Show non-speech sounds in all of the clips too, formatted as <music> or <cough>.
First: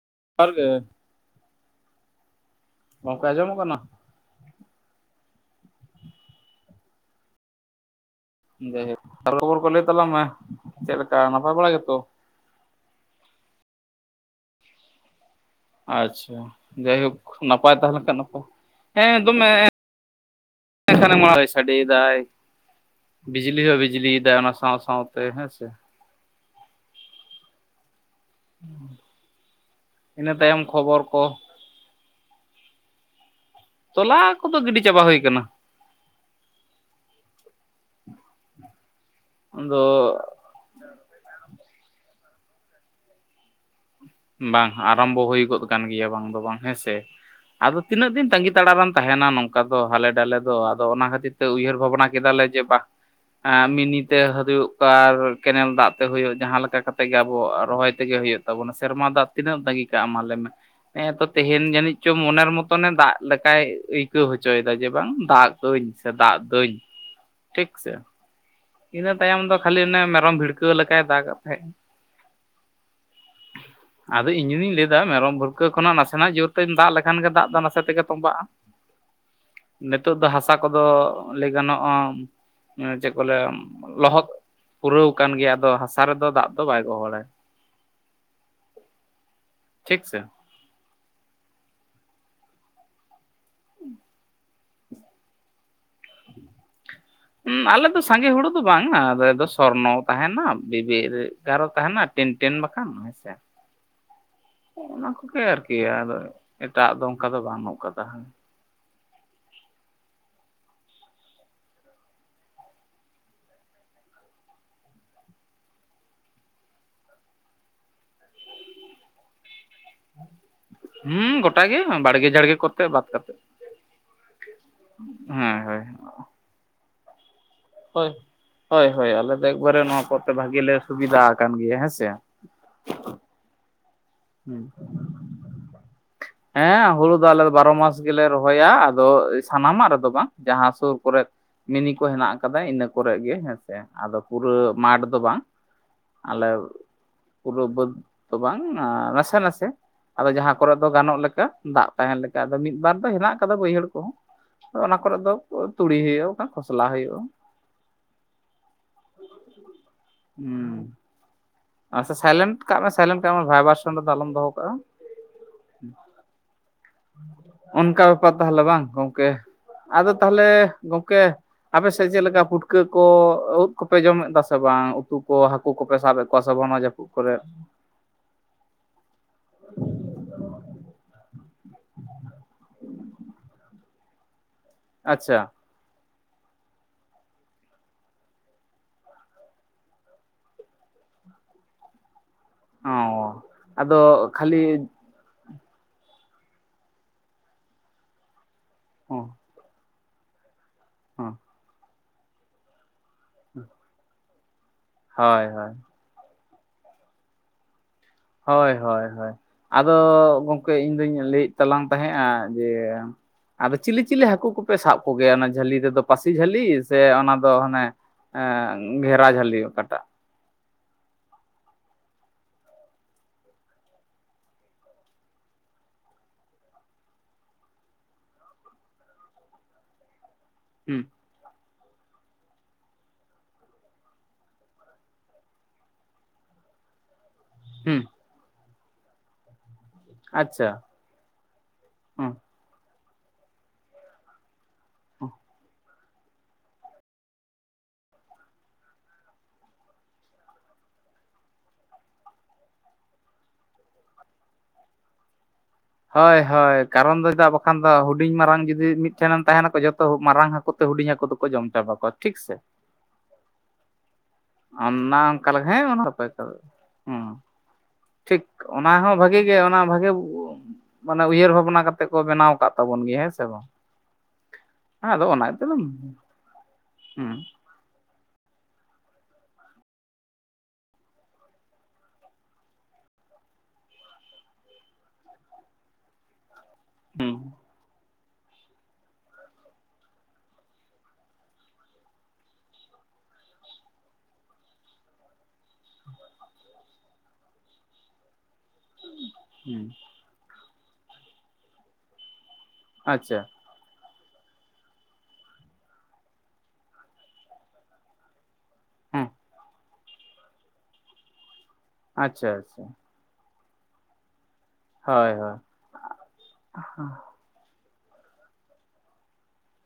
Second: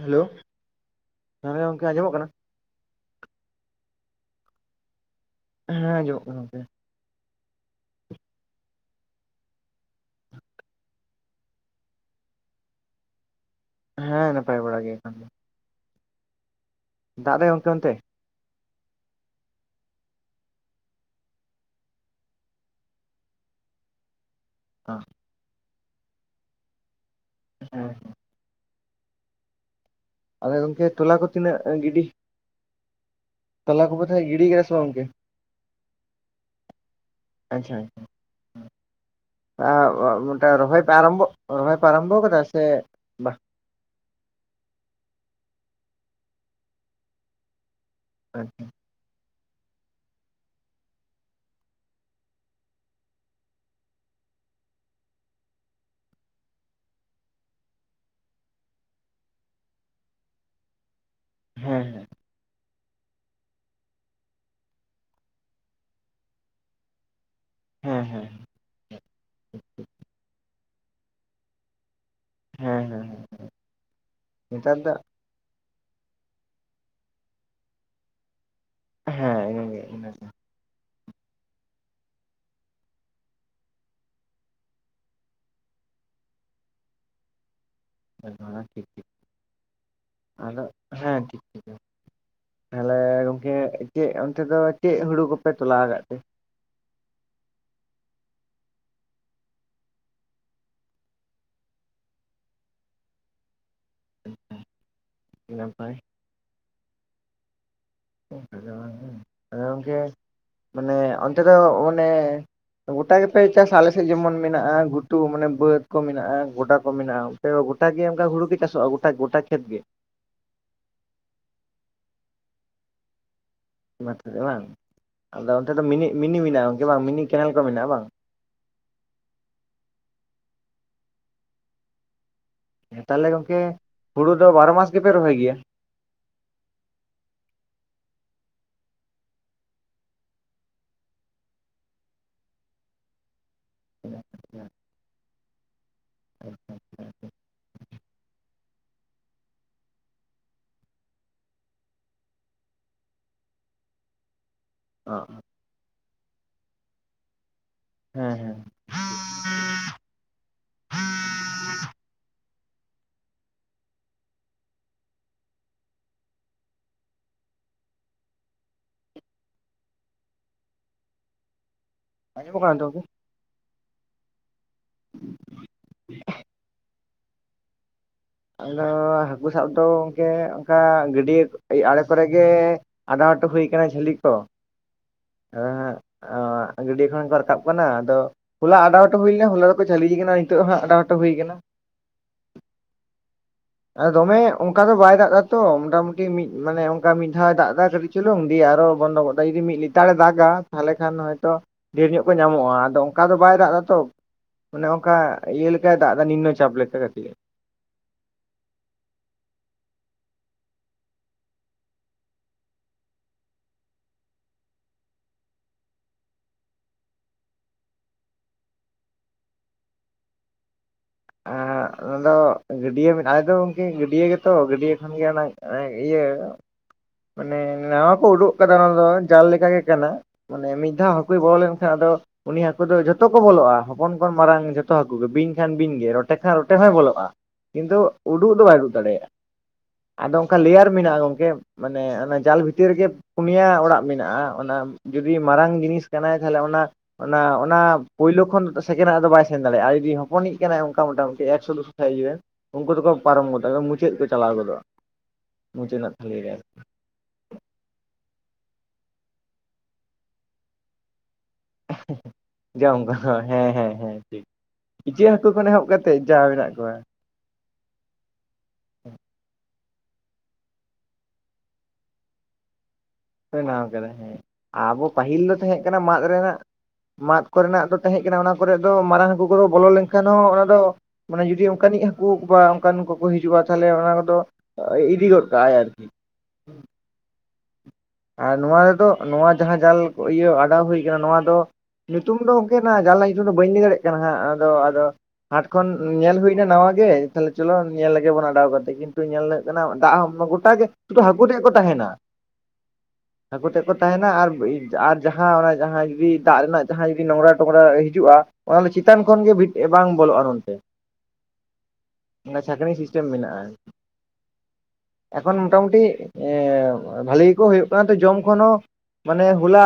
Hello ᱡᱚᱦᱟᱨ ᱜᱮ ᱦᱮᱸ ᱜᱚᱢᱠᱮ ᱟᱸᱡᱚᱢᱚᱜ ᱠᱟᱱᱟ? ᱜᱚᱢᱠᱮ ᱟᱸᱡᱚᱢᱚᱜ ᱠᱟᱱᱟ? ᱦᱮᱸ ᱟᱸᱡᱚᱢᱚᱜ ᱠᱟᱱᱟ ᱜᱝᱠᱮ᱾ ᱡᱟᱭᱦᱳᱠ, ᱠᱷᱚᱵᱚᱨ ᱠᱚ ᱞᱟᱹᱭ ᱛᱟᱞᱟᱝ ᱢᱮ, ᱪᱮᱫᱽ ᱞᱮᱠᱟ ᱱᱟᱯᱟᱭ ᱵᱟᱲᱟ ᱜᱮᱛᱚ? ᱦᱮᱸ ᱱᱟᱯᱟᱭ ᱵᱟᱲᱟ ᱜᱮ ᱮᱠᱷᱚᱱ ᱫᱚ᱾ ᱟᱪᱪᱷᱟ ᱡᱟᱭᱦᱳᱠ ᱫᱟᱜ ᱫᱟᱭ ᱜᱚᱝᱠᱮ ᱱᱟᱯᱟᱭ ᱚᱱᱛᱮ ᱛᱟᱦᱮᱸ ᱞᱮᱱᱠᱷᱟᱱ ᱱᱟᱯᱟᱭ᱾ ᱦᱮᱸ ᱫᱚᱢᱮ ᱥᱮᱨᱢᱟ ᱦᱚᱸ ᱥᱟᱰᱮᱫᱟᱭ ᱵᱤᱡᱽᱞᱤ ᱦᱚᱸ ᱵᱤᱡᱽᱞᱤᱭᱫᱟ ᱚᱱᱟ ᱥᱟᱶ ᱥᱟᱶᱛᱮ ᱦᱮᱸᱥᱮ᱾ ᱦᱮᱸ᱾ ᱤᱱᱟᱹ ᱟᱫᱚ ᱛᱟᱭᱚᱢ ᱜᱚᱝᱠᱮ ᱠᱷᱚᱵᱚᱨ ᱠᱚ? <unintelligible> ᱜᱤᱰᱤ ᱠᱚᱯᱮ ᱛᱚᱞᱟ ᱛᱟᱦᱚᱞᱮ ᱠᱚᱫᱚ ᱠᱟᱫᱟ ᱥᱮ ᱜᱤᱰᱤ ᱵᱟᱝ ᱜᱚᱝᱠᱮ ᱪᱟᱵᱟ ᱦᱩᱭ ᱠᱟᱱᱟ᱾ ᱟᱪᱪᱷᱟ ᱟᱪᱪᱷᱟ᱾ ᱟᱫᱚ <unintelligible> ᱨᱚᱦᱚᱭ ᱯᱮ ᱟᱨᱟᱢᱵᱚ, ᱨᱚᱦᱚᱭ ᱯᱮ ᱟᱨᱢᱵᱚ ᱠᱟᱫᱟ ᱥᱮ? ᱵᱟᱝ ᱵᱟᱝ ᱟᱨᱟᱢᱵᱚ ᱦᱩᱭ ᱜᱚᱫ ᱠᱟᱱ ᱜᱮᱭᱟ, ᱵᱟᱝ ᱫᱚ ᱵᱟᱝ ᱦᱮᱸᱥᱮ᱾ ᱟᱫᱚ ᱛᱤᱱᱟᱹᱜ ᱫᱤᱱ, ᱦᱮᱸ ᱛᱟᱺᱜᱤ ᱛᱟᱲᱟᱨᱮᱢ ᱛᱟᱦᱮᱱᱟ ᱱᱚᱝᱠᱟ᱾ ᱚᱱᱠᱟ ᱫᱚ ᱦᱟᱞᱮ ᱰᱟᱞᱮ ᱫᱚ, ᱟᱫᱚ ᱚᱱᱟ ᱠᱷᱟᱹᱛᱤᱨ ᱛᱮ ᱩᱭᱦᱟᱹᱨ ᱵᱷᱟᱵᱽᱱᱟ ᱠᱮᱫᱟᱞᱮ ᱡᱮ ᱵᱟ ᱟᱸ ᱢᱤᱱᱤᱛᱮ ᱦᱳᱭᱳᱜ ᱟᱨ ᱠᱮᱱᱮᱞ ᱫᱟᱜ ᱛᱮ ᱦᱳᱭᱳᱜ, ᱡᱟᱦᱟᱸ ᱞᱮᱠᱟ ᱠᱟᱛᱮ ᱜᱮ ᱟᱵᱚ ᱨᱚᱦᱚᱭ ᱛᱮᱜᱮ ᱦᱩᱭᱩᱜ ᱛᱟᱵᱚᱱᱟ᱾ ᱥᱮᱨᱢᱟ ᱫᱟᱜ ᱛᱤᱱᱟᱹᱢ ᱛᱟᱹᱜᱤ ᱠᱟᱜᱼᱟ, ᱢᱟ ᱞᱟᱹᱭ ᱢᱮ᱾ ᱦᱮᱸᱛᱚ ᱛᱮᱦᱮᱧ ᱦᱮᱸ ᱡᱟᱹᱱᱤᱡᱽ ᱪᱚ ᱢᱚᱱᱮᱨ ᱢᱚᱛᱚ ᱡᱚᱛᱚᱱᱮ ᱫᱟᱜ ᱞᱮᱠᱟᱭ ᱟᱹᱭᱠᱟᱹᱣ ᱦᱚᱪᱚᱭᱫᱟ ᱡᱮ ᱵᱟᱝ ᱫᱟᱜ ᱟᱹᱧ ᱥᱮ ᱫᱟᱜ ᱫᱟᱹᱧ᱾ ᱴᱷᱤᱠᱥᱮ, ᱦᱮᱸ ᱦᱮᱸ ᱤᱱᱟᱹ ᱛᱟᱭᱚᱢ ᱫᱚ ᱠᱷᱟᱞᱤ ᱚᱱᱮ ᱢᱮᱨᱚᱢ ᱵᱷᱤᱲᱠᱟᱹᱣ ᱞᱮᱠᱟᱭ ᱫᱟᱜ ᱮᱜ ᱛᱟᱦᱮᱸᱫ᱾ ᱦᱮᱸ ᱦᱮᱸ ᱟᱫᱚ ᱤᱧ ᱱᱮᱛᱟᱨ ᱡᱩᱫᱤᱧ ᱫᱚ ᱞᱟᱹᱭᱫᱟ ᱢᱮᱨᱚᱢ ᱵᱷᱤᱲᱠᱟᱹᱣ ᱴᱟᱹᱣᱠᱟᱹ ᱠᱷᱚᱱᱟᱜ ᱱᱟᱥᱮᱱᱟᱜ ᱡᱳᱨᱛᱮᱢ ᱫᱟᱜ ᱞᱮᱠᱷᱟᱱ ᱜᱮ, ᱫᱟᱜ ᱫᱚ ᱱᱟᱥᱮ ᱛᱮᱜᱮ ᱛᱚᱸᱵᱟᱜᱼᱟ᱾ ᱦᱮᱸ ᱤᱱᱟᱹᱜᱮ ᱱᱤᱛᱚᱜ ᱫᱚ ᱦᱟᱥᱟ ᱠᱟᱛᱷᱟ ᱠᱚᱫᱚ ᱞᱟᱹᱭ ᱜᱟᱱᱚᱜᱼᱟ ᱾ ᱪᱮᱫᱠᱟ ᱵᱚᱞᱮ ᱞᱚᱦᱚᱫ ᱯᱩᱨᱟᱹᱣ ᱠᱟᱱ ᱜᱮᱭᱟ᱾ ᱟᱫᱚ ᱦᱟᱥᱟ ᱨᱮᱫᱚ ᱫᱟᱜ ᱫᱚ ᱵᱟᱭ ᱜᱚᱦᱚᱲᱟᱭ᱾ ᱴᱷᱤᱠ-ᱴᱷᱤᱠ᱾ ᱴᱷᱤᱠ ᱥᱮ ᱟᱫᱚ ᱦᱮᱸ ᱴᱷᱤᱠ-ᱴᱷᱤᱠ ᱜᱮᱭᱟ᱾ ᱛᱟᱦᱚᱞᱮ ᱜᱚᱝᱠᱮ ᱪᱮᱫ ᱚᱱᱛᱮ ᱫᱚ, ᱪᱮᱫ ᱦᱩᱲᱩ ᱠᱚᱯᱮ ᱛᱚᱞᱟ ᱠᱟᱜ ᱛᱮ? <inaudible> ᱦᱚᱸ ᱟᱞᱮ ᱫᱚ ᱥᱟᱸᱜᱮ ᱦᱩᱲᱩ ᱫᱚ ᱵᱟᱝᱼᱟ᱾ ᱟᱞᱮ ᱫᱚ ᱥᱚᱨᱱᱚ ᱛᱟᱦᱮᱱᱟ ᱵᱤᱵᱤ ᱮᱜᱟᱨᱚ ᱛᱟᱦᱮᱸᱱᱟ᱾ ᱴᱮᱱ ᱴᱮᱱ ᱵᱟᱠᱷᱱ ᱦᱳᱭ ᱥᱮ ᱾ ᱚᱱᱟ ᱠᱚᱜᱮ ᱟᱹᱰᱤ ᱟᱨᱠᱤ ᱱᱟᱯᱟᱭ ᱟᱫᱚ ᱮᱴᱟᱜ ᱫᱚ, ᱚᱱᱠᱟ ᱫᱚ ᱵᱟᱹᱱᱩᱜ ᱠᱟᱫᱟ᱾ ᱦᱮᱸ ᱜᱚᱝᱠᱮ᱾ ᱢᱟᱱᱮ ᱚᱱᱛᱮ ᱫᱚ ᱢᱟᱱᱮ ᱜᱚᱴᱟᱜ ᱜᱮᱯᱮ ᱪᱟᱥᱟ? ᱟᱞᱮᱥᱮᱫ ᱡᱮᱢᱚᱱ ᱢᱮᱱᱟᱜᱼᱟ᱾ ᱜᱷᱩᱴᱩ ᱢᱟᱱᱮ ᱵᱟᱹᱫᱽ ᱠᱚ ᱢᱮᱱᱟᱜᱼᱟ ᱜᱚᱰᱟ ᱠᱚ ᱢᱮᱱᱟᱜᱼᱟ ᱾ ᱛᱚ ᱜᱚᱴᱟ ᱜᱮ ᱚᱱᱠᱟ ᱦᱩᱲᱩ ᱜᱮ ᱪᱟᱥᱼᱟ, ᱜᱚᱴᱟ-ᱜᱚᱴᱟ ᱠᱷᱮᱛ ᱜᱮ? ᱦᱮᱸ ᱜᱚᱴᱟᱜᱮ ᱵᱟᱲᱜᱮ ᱡᱷᱟᱲᱜᱮ ᱠᱚᱛᱮ ᱵᱟᱫ ᱠᱟᱛᱮ᱾ ᱢᱟ <inaudible> ᱵᱟᱝ ᱟᱫᱚ, ᱚᱱᱛᱮ ᱦᱳᱭ ᱫᱚ ᱢᱤᱱᱤ ᱢᱤᱱᱤ ᱢᱮᱱᱟᱜᱼᱟ ᱜᱚᱝᱠᱮ ᱵᱟᱝ ᱢᱤᱱᱤ ᱠᱮᱱᱮᱞ ᱠᱚ ᱢᱮᱱᱟᱜᱼᱟ। ᱵᱟᱝ ᱦᱳᱭ-ᱦᱳᱭ ᱦᱳᱭ ᱟᱞᱮ ᱫᱚ ᱮᱠᱵᱟᱨᱮ ᱱᱚᱣᱟ ᱠᱚᱛᱮ ᱵᱷᱟᱜᱮ ᱞᱮ ᱥᱩᱵᱤᱫᱷᱟ ᱠᱟᱱ ᱜᱮᱭᱟ ᱦᱮᱸ ᱥᱮ᱾ ᱛᱟᱦᱚᱞᱮ ᱜᱚᱝᱠᱮ ᱦᱩᱲᱩ ᱫᱚ, ᱵᱟᱨᱚ ᱢᱟᱥ ᱜᱮᱯᱮ ᱨᱚᱦᱚᱭ ᱜᱮᱭᱟ? ᱦᱮᱸ ᱦᱩᱲᱩ ᱫᱚ ᱟᱞᱮ ᱫᱚ ᱵᱟᱨᱚ ᱢᱟᱥ ᱜᱮᱞᱮ ᱨᱚᱦᱚᱭᱟ ᱾ ᱟᱫᱚ ᱥᱟᱱᱟᱢᱟᱜ ᱨᱮᱫᱚ ᱵᱟᱝ ᱡᱟᱸᱦᱟᱸ ᱥᱩᱨ ᱠᱚᱨᱮ ᱼᱼ ᱢᱤᱱᱤ ᱠᱚ ᱦᱮᱱᱟᱜ ᱠᱟᱫᱟ ᱤᱱᱟᱹ ᱠᱚᱨᱮ ᱜᱮ, ᱦᱮᱸᱥᱮ ᱟᱫᱚ ᱯᱩᱨᱟᱹ ᱢᱟᱴᱷ ᱫᱚ ᱵᱟᱝ। ᱟᱞᱮ ᱯᱩᱨᱟᱹ ᱵᱟᱹᱫᱽ ᱫᱚ ᱵᱟᱝ ᱱᱟᱥᱮ- ᱱᱟᱥᱮ ᱼᱼ ᱟᱫᱚ ᱡᱟᱸᱦᱟ ᱠᱚᱨᱮᱜ ᱫᱚ ᱜᱟᱱᱚᱜ ᱞᱮᱠᱟ, ᱫᱟᱜ ᱛᱟᱦᱮᱱ ᱞᱮᱠᱟ ᱟᱫᱚ ᱢᱤᱫᱵᱟᱨ ᱫᱚ ᱦᱮᱱᱟᱜ ᱠᱟᱫᱟ ᱵᱟᱹᱭᱦᱟᱹᱲ ᱠᱚᱦᱚ᱾ ᱚᱱᱟ ᱚ ᱠᱚᱨᱮᱜ ᱫᱚ ᱛᱩᱲᱤ ᱦᱩᱭᱩᱜᱼᱟ ᱵᱟᱠᱷᱟᱱ ᱠᱷᱚᱥᱞᱟ ᱦᱩᱭᱩᱜᱼᱟ। ᱦᱮᱸ ᱦᱮᱸ ᱦᱩᱸ ᱥᱟᱭᱞᱮᱱᱴ ᱠᱟᱜ ᱢᱮ ᱥᱟᱭᱞᱮᱱᱴ ᱠᱟᱜ ᱢᱮ ᱵᱷᱟᱭᱵᱟᱨᱥᱚᱱ ᱨᱮᱫᱚ ᱟᱞᱚᱢ ᱫᱚᱦᱚ ᱠᱟᱜᱼᱟ। <inaudible> ᱚᱱᱠᱟ ᱵᱮᱯᱟᱨ ᱛᱟᱦᱚᱞᱮ ᱵᱟᱝ ᱜᱚᱢᱠᱮ ᱟᱫᱚ ᱛᱟᱦᱚᱞᱮ ᱜᱚᱢᱠᱮ ᱼᱼ ᱟᱯᱮ ᱥᱮᱜ ᱪᱮᱫ ᱞᱮᱠᱟ ᱟᱸᱡᱚᱢᱚᱜ ᱠᱟᱱᱟ ᱯᱩᱴᱠᱟᱹ ᱛᱚ ᱠᱚ, ᱜᱚᱝᱠᱮ ᱩᱫ ᱠᱚᱯᱮ ᱡᱚᱢᱮᱫ ᱫᱟ ᱥᱮ ᱵᱟᱝ? ᱩᱛᱩ ᱠᱚ ᱦᱟᱹᱠᱩ ᱠᱚᱯᱮ ᱥᱟᱵᱮᱜ ᱼᱼ ᱦᱚᱸᱜ ᱱᱚᱣᱟ ᱡᱟᱹᱯᱩᱫ ᱠᱚᱨᱮ। ᱟᱫᱚ ᱦᱟᱹᱠᱩ ᱥᱟᱵ ᱫᱚ ᱜᱚᱝᱠᱮ ᱚᱱᱠᱟ ᱜᱟᱹᱰᱭᱟᱹ ᱟᱲᱮ ᱠᱚᱨᱮ ᱜᱮ। ᱟᱰᱟᱣ ᱦᱚᱴᱚ ᱦᱩᱭ ᱠᱟᱱᱟ ᱡᱷᱟᱹᱞᱤ ᱠᱚ᱾ ᱟᱪᱪᱷᱟ ᱦᱮᱸ ᱦᱮᱸ ᱜᱟᱹᱰᱭᱟᱹ ᱠᱷᱚᱱ ᱠᱚ ᱨᱟᱠᱟᱵ ᱠᱟᱱᱟ ᱟᱫᱚ ᱼᱼ ᱦᱚᱞᱟ ᱟᱰᱟᱣ ᱦᱚᱴᱚ ᱦᱩᱭ ᱞᱮᱱᱟ, ᱦᱚᱞᱟ ᱫᱚᱠᱚ ᱡᱷᱟᱞᱤ ᱠᱟᱱᱟ, ᱱᱤᱛᱚᱜ ᱦᱟᱸᱜ ᱟᱰᱟᱣ ᱦᱚᱴᱚ ᱦᱩᱭ ᱠᱟᱱᱟ। ᱚᱸ ᱟᱨ ᱫᱚᱢᱮ ᱚᱱᱠᱟ ᱫᱚ ᱵᱟᱭ ᱫᱟᱜ ᱫᱟ᱾ ᱛᱚ ᱢᱚᱴᱟᱢᱩᱴᱤ ᱢᱤᱫ ᱢᱟᱱᱮ ᱚᱱᱠᱟ ᱢᱤᱫ ᱫᱷᱟᱣ ᱮ ᱫᱟᱜ ᱫᱟ ᱾ᱠᱟᱹᱴᱤᱡ ᱪᱩᱞᱩᱝ ᱫᱤᱭᱮ ᱟᱨᱚ ᱵᱚᱱᱫᱚ ᱦᱚᱸ ᱜᱚᱫ ᱫᱟᱭ। ᱡᱩᱫᱤ ᱢᱤᱫ ᱞᱮᱛᱟᱲᱮ ᱫᱟᱜᱟ, ᱛᱟᱦᱚᱞᱮ ᱠᱷᱟᱱ ᱦᱚᱸ ᱦᱚᱭᱛᱚ ᱰᱷᱮᱨ ᱧᱚᱜ ᱠᱚ ᱧᱟᱢᱚᱜᱼᱟ ᱾ ᱟᱫᱚ ᱚᱱᱠᱟ ᱫᱚ ᱵᱟᱭ ᱫᱟᱜ ᱫᱟᱛᱚ। ᱚᱱᱮ ᱚᱱᱠᱟ ᱦᱳᱭ ᱦᱳᱭ ᱤᱭᱟᱹ ᱞᱮᱠᱟᱭ ᱫᱟᱜᱫᱟ ᱱᱤᱢᱱᱚ ᱪᱟᱯ ᱞᱮᱠᱟ ᱠᱟᱴᱤᱡ। ᱦᱳᱭ ᱻᱦᱳᱭᱻ ᱦᱳᱭ ᱟᱫᱚ ᱜᱚᱢᱠᱮ ᱤᱧᱫᱩᱧ ᱞᱟᱹᱭᱮᱫ ᱛᱟᱞᱟᱝ ᱛᱟᱦᱮᱸᱜᱼᱟ ᱡᱮ ᱼᱼ ᱟᱫᱚ ᱪᱤᱞᱤ ᱪᱤᱞᱤ ᱦᱟᱹᱠᱩ ᱠᱚᱯᱮ ᱥᱟᱵ ᱠᱚᱜᱮᱭᱟ ᱾ ᱚᱱᱟ ᱡᱷᱟᱹᱞᱤ ᱨᱮᱫᱚ ᱯᱟᱹᱥᱤ ᱡᱷᱟᱹᱞᱤ ᱥᱮ ᱚᱱᱟ ᱫᱚ ᱦᱟᱱᱮ ᱼᱼ ᱮᱸᱻ ᱜᱷᱮᱨᱟ ᱡᱷᱟᱹᱞᱤ ᱚᱠᱟᱴᱟᱜ᱾ ᱟᱨ <unintelligible> ᱟᱫᱚ ᱜᱟᱹᱰᱭᱟᱹ ᱢᱮᱱᱟᱜᱼᱟ, ᱟᱫᱚ ᱜᱚᱢᱠᱮ ᱜᱟᱹᱰᱭᱟᱹ ᱜᱮᱛᱚ ᱜᱟᱹᱰᱭᱟᱹ ᱠᱷᱚᱱᱜᱮ ᱚᱱᱟ ᱤᱭᱟᱹ ᱼᱼ ᱢᱟᱱᱮ ᱱᱟᱣᱟ ᱠᱚ ᱳᱰᱳᱜ ᱠᱟᱫᱟ ᱚᱱᱟ ᱫᱚ, ᱡᱟᱞ ᱞᱮᱠᱟᱜᱮ ᱠᱟᱱᱟ ᱢᱟᱱᱮ ᱢᱤᱫ ᱦᱩᱸ ᱫᱷᱟᱣ ᱼᱼ ᱦᱟᱠᱩᱭ ᱵᱚᱞᱚ ᱞᱮᱱᱠᱷᱟᱱ ᱟᱫᱚ ᱩᱱᱤ ᱦᱟᱹᱠᱩ ᱫᱚ ᱡᱚᱛᱚ ᱠᱚ ᱵᱚᱞᱚᱜᱼᱟ ᱾ ᱦᱚᱯᱚᱱ ᱠᱷᱚᱱ ᱢᱟᱨᱟᱝ ᱡᱷᱚᱛᱚ ᱦᱟᱹᱠᱩ ᱜᱮ ᱵᱤᱧ ᱠᱷᱟᱱ ᱼᱼ ᱵᱤᱧ ᱜᱮ ᱨᱚᱴᱮ ᱠᱷᱟᱱ ᱨᱚᱴᱮ ᱦᱚᱸᱭ ᱵᱚᱞᱚᱜᱼᱟ, ᱦᱩᱸ ᱠᱤᱱᱛᱩ ᱩᱰᱩᱜ ᱫᱚ ᱵᱟᱭ ᱩᱰᱩᱜ ᱫᱟᱲᱮᱭᱟᱜᱼᱟ। ᱟᱫᱚ ᱚᱱᱠᱟ ᱟᱪᱪᱷᱟ ᱞᱮᱭᱟᱨ ᱢᱮᱱᱟᱜᱼᱟ ᱜᱚᱢᱠᱮ ᱾ ᱢᱟᱱᱮ ᱦᱩᱸ ᱚᱱᱟ ᱡᱟᱞ ᱵᱷᱤᱛᱤᱨ ᱨᱮᱜᱮ ᱯᱩᱱᱭᱟ ᱚᱲᱟᱜ ᱢᱮᱱᱟᱜᱼᱟ ᱾ ᱚᱱᱟ ᱡᱩᱫᱤ ᱢᱟᱨᱟᱝ ᱡᱤᱱᱤᱥ ᱼᱼ ᱠᱟᱱᱟᱭ ᱛᱟᱦᱚᱞᱮ ᱚᱱᱟ ᱚᱱᱟ ᱚᱱᱟ ᱯᱳᱭᱞᱳ ᱠᱷᱚᱱ ᱥᱮᱠᱮᱱ ᱱᱟᱜ ᱨᱮᱫᱚ ᱵᱟᱭ ᱥᱮᱱ ᱫᱟᱲᱮᱭᱟᱜᱼᱟ ᱾ ᱟᱨ ᱡᱩᱫᱤ ᱦᱚᱯᱚᱱᱤᱡ ᱼᱼ ᱠᱟᱱᱟᱭ ᱚᱱᱠᱟ ᱢᱚᱴᱟᱢᱩᱴᱤ ᱮᱠᱥᱚ ᱫᱩᱥᱚ ᱠᱷᱚᱡ ᱤᱭᱟᱹ ᱩᱱᱠᱩ ᱫᱚᱠᱚ ᱯᱟᱨᱚᱢ ᱜᱚᱫᱚᱜᱼᱟ, ᱮᱠᱫᱚᱢ ᱢᱩᱪᱟᱹᱫ ᱠᱚ ᱪᱟᱞᱟᱣ ᱜᱚᱫᱚᱜᱼᱟ। ᱢᱩᱪᱟᱹᱫ ᱨᱮᱱᱟᱜ ᱛᱷᱟᱹᱞᱤ ᱦᱳᱭ- ᱨᱮ ᱦᱳᱭ ᱠᱟᱨᱚᱱ ᱫᱚ ᱪᱮᱫᱟᱜ ᱵᱟᱠᱷᱟᱱ ᱫᱚ ᱦᱩᱰᱤᱧ ᱢᱟᱨᱟᱝ ᱡᱩᱫᱤ ᱢᱤᱫᱴᱷᱮᱱᱮᱢ ᱛᱟᱦᱮᱱᱟᱠᱚ ᱡᱚᱛᱚ ᱢᱟᱨᱟᱝ ᱦᱟᱹᱠᱩ ᱛᱮ ᱦᱩᱰᱤᱧ ᱦᱟᱹᱠᱩ ᱫᱚᱠᱚ ᱼᱼ ᱡᱚᱝ <inaudible> ᱠᱟᱱᱟ <unintelligible> ᱦᱮᱸᱻ ᱦᱮᱸ ᱻᱦᱮᱸ ᱴᱷᱤᱠ᱾ ᱚᱱᱟ ᱤᱪᱟᱹᱜ ᱦᱟᱹᱠᱩ ᱚᱱᱠᱟ ᱞᱮᱠᱟ ᱠᱷᱚᱱ ᱦᱮᱸ ᱮᱦᱚᱵ ᱚᱱᱟ ᱫᱚ ᱠᱟᱛᱮᱫ ᱡᱟ ᱢᱮᱱᱟᱜ ᱠᱚᱣᱟ। ᱦᱮᱸ ᱴᱷᱤᱠ ᱚᱱᱟ ᱦᱚᱸ ᱵᱷᱟᱜᱤ ᱜᱮ ᱚᱱᱟ ᱵᱷᱟᱜᱤ ᱼᱼ ᱢᱟᱱᱮ ᱩᱭᱦᱟᱹᱨ ᱵᱷᱟᱵᱱᱟ ᱠᱟᱛᱮᱜ ᱠᱚ ᱵᱮᱱᱟᱣ ᱟᱠᱟᱫ ᱛᱟᱵᱚᱱ ᱜᱮᱭᱟ ᱦᱮᱸ ᱥᱮ ᱵᱟᱝ ᱵᱮᱱᱟᱣ ᱠᱟᱫᱟ ᱦᱮᱸ, ᱟᱵᱚ ᱟᱫᱚ ᱯᱟᱹᱦᱤᱞ ᱚᱱᱟ ᱫᱚ ᱛᱮᱫᱚ ᱛᱮᱦᱮᱸᱜ ᱠᱟᱱᱟ ᱢᱟᱫ ᱨᱮᱱᱟᱜ, ᱦᱩᱸ ᱢᱟᱫ ᱠᱚᱨᱮᱱᱟᱜ ᱫᱚ ᱼᱼ ᱛᱟᱦᱮᱸᱜ ᱠᱟᱱᱟ ᱚᱱᱟ ᱠᱚᱨᱮᱜ ᱫᱚ, ᱢᱟᱨᱟᱝ ᱦᱟᱹᱠᱩ ᱠᱚᱫᱚ ᱵᱚᱞᱚ ᱞᱮᱱᱠᱷᱟᱱ ᱦᱚᱸ ᱚᱱᱟ ᱫᱚ ᱼᱼ ᱢᱟᱱᱮ ᱡᱩᱫᱤ ᱚᱱᱠᱟᱱᱤᱡ ᱦᱟᱹᱠᱩ ᱵᱟ, ᱚᱱᱠᱟᱱ ᱠᱚ ᱠᱚ ᱦᱤᱡᱩᱜᱼᱟ, ᱛᱟᱦᱚᱞᱮ ᱚᱱᱟ ᱠᱚᱫᱚ ᱼᱼ ᱤᱫᱤ ᱜᱚᱜ ᱠᱟᱜᱼᱟᱭ ᱟᱨᱠᱤ᱾ ᱦᱮᱸ <unintelligible> ᱟᱨ ᱱᱚᱣᱟ ᱨᱮᱫᱚ, ᱱᱚᱣᱟ ᱡᱟᱸᱦᱟᱸ ᱡᱟᱞ ᱠᱚ ᱤᱭᱟᱹ ᱟᱰᱟᱣ ᱦᱩᱭ ᱠᱟᱱᱟ ᱱᱚᱣᱟ ᱫᱚ ᱼᱼ ᱧᱩᱛᱩᱢ ᱫᱚ ᱜᱚᱝᱠᱮ ᱱᱟᱜ ᱡᱟᱞ ᱨᱮᱱᱟᱜ ᱧᱩᱛᱩᱢ ᱫᱚ ᱵᱟᱹᱧ ᱞᱟᱹᱭ ᱫᱟᱲᱮᱭᱟᱜ ᱠᱟᱱᱟ ᱾ᱦᱟᱸᱜ ᱟᱫᱚ ᱟᱫᱚ ᱼᱼ ᱦᱟᱴ ᱠᱷᱚᱱ ᱧᱮᱞ ᱦᱩᱭ ᱱᱟ ᱱᱟᱣᱟ ᱜᱮ, ᱛᱟᱦᱚᱞᱮ ᱪᱚᱞᱚ ᱧᱮᱞ ᱞᱮᱜᱮ ᱵᱚᱱ ᱟᱰᱟᱣ ᱠᱟᱛᱮ ᱾ ᱠᱤᱱᱛᱩ ᱧᱮᱞ ᱦᱩᱭᱩᱜ ᱠᱟᱱᱟ ᱦᱩᱸ ᱫᱟᱜ ᱦᱚᱸ ᱜᱚᱴᱟ ᱜᱮ ᱥᱩᱫᱩ ᱦᱟᱠᱩ ᱛᱮᱫ ᱠᱚ ᱛᱟᱦᱮᱱᱟ। ᱟᱪᱷᱟ ᱟᱠᱚᱛᱮᱫ ᱠᱚ ᱛᱟᱦᱮᱱᱟ ᱟᱨ ᱟᱨ ᱡᱟᱦᱟᱸ ᱚᱱᱟ ᱡᱟᱦᱟᱸ ᱡᱩᱫᱤ ᱮᱴᱟᱜ ᱨᱮᱱᱟᱜ ᱡᱟᱦᱟᱸ ᱡᱩᱫᱤ ᱱᱚᱝᱨᱟ ᱴᱚᱝᱨᱟ ᱦᱤᱡᱩᱜᱼᱟ ᱼᱼ ᱚᱱᱟ ᱫᱚ ᱪᱮᱛᱟᱱ ᱦᱮᱸ ᱠᱷᱚᱱᱜᱮ ᱵᱷᱤᱛ ᱵᱟᱝ ᱵᱚᱞᱚᱜᱼᱟ ᱱᱚᱱᱛᱮ ᱟᱪᱪᱷᱟ ᱚᱱᱮ ᱟᱪᱪᱷᱟ ᱪᱷᱟᱠᱱᱤ ᱼᱼ ᱥᱤᱥᱴᱮᱢ ᱢᱮᱱᱟᱜᱼᱟ ᱦᱳᱭ ᱮᱠᱷᱚᱱ ᱦᱳᱭ ᱢᱚᱴᱟᱢᱩᱴᱤ ᱮᱸᱻ ᱵᱷᱟᱞᱤ ᱠᱚ ᱦᱩᱭᱩᱜ ᱠᱟᱱ ᱡᱚᱢ ᱠᱷᱚᱱ ᱦᱚᱸ ᱼᱼ ᱢᱟᱱᱮ ᱦᱚᱞᱟ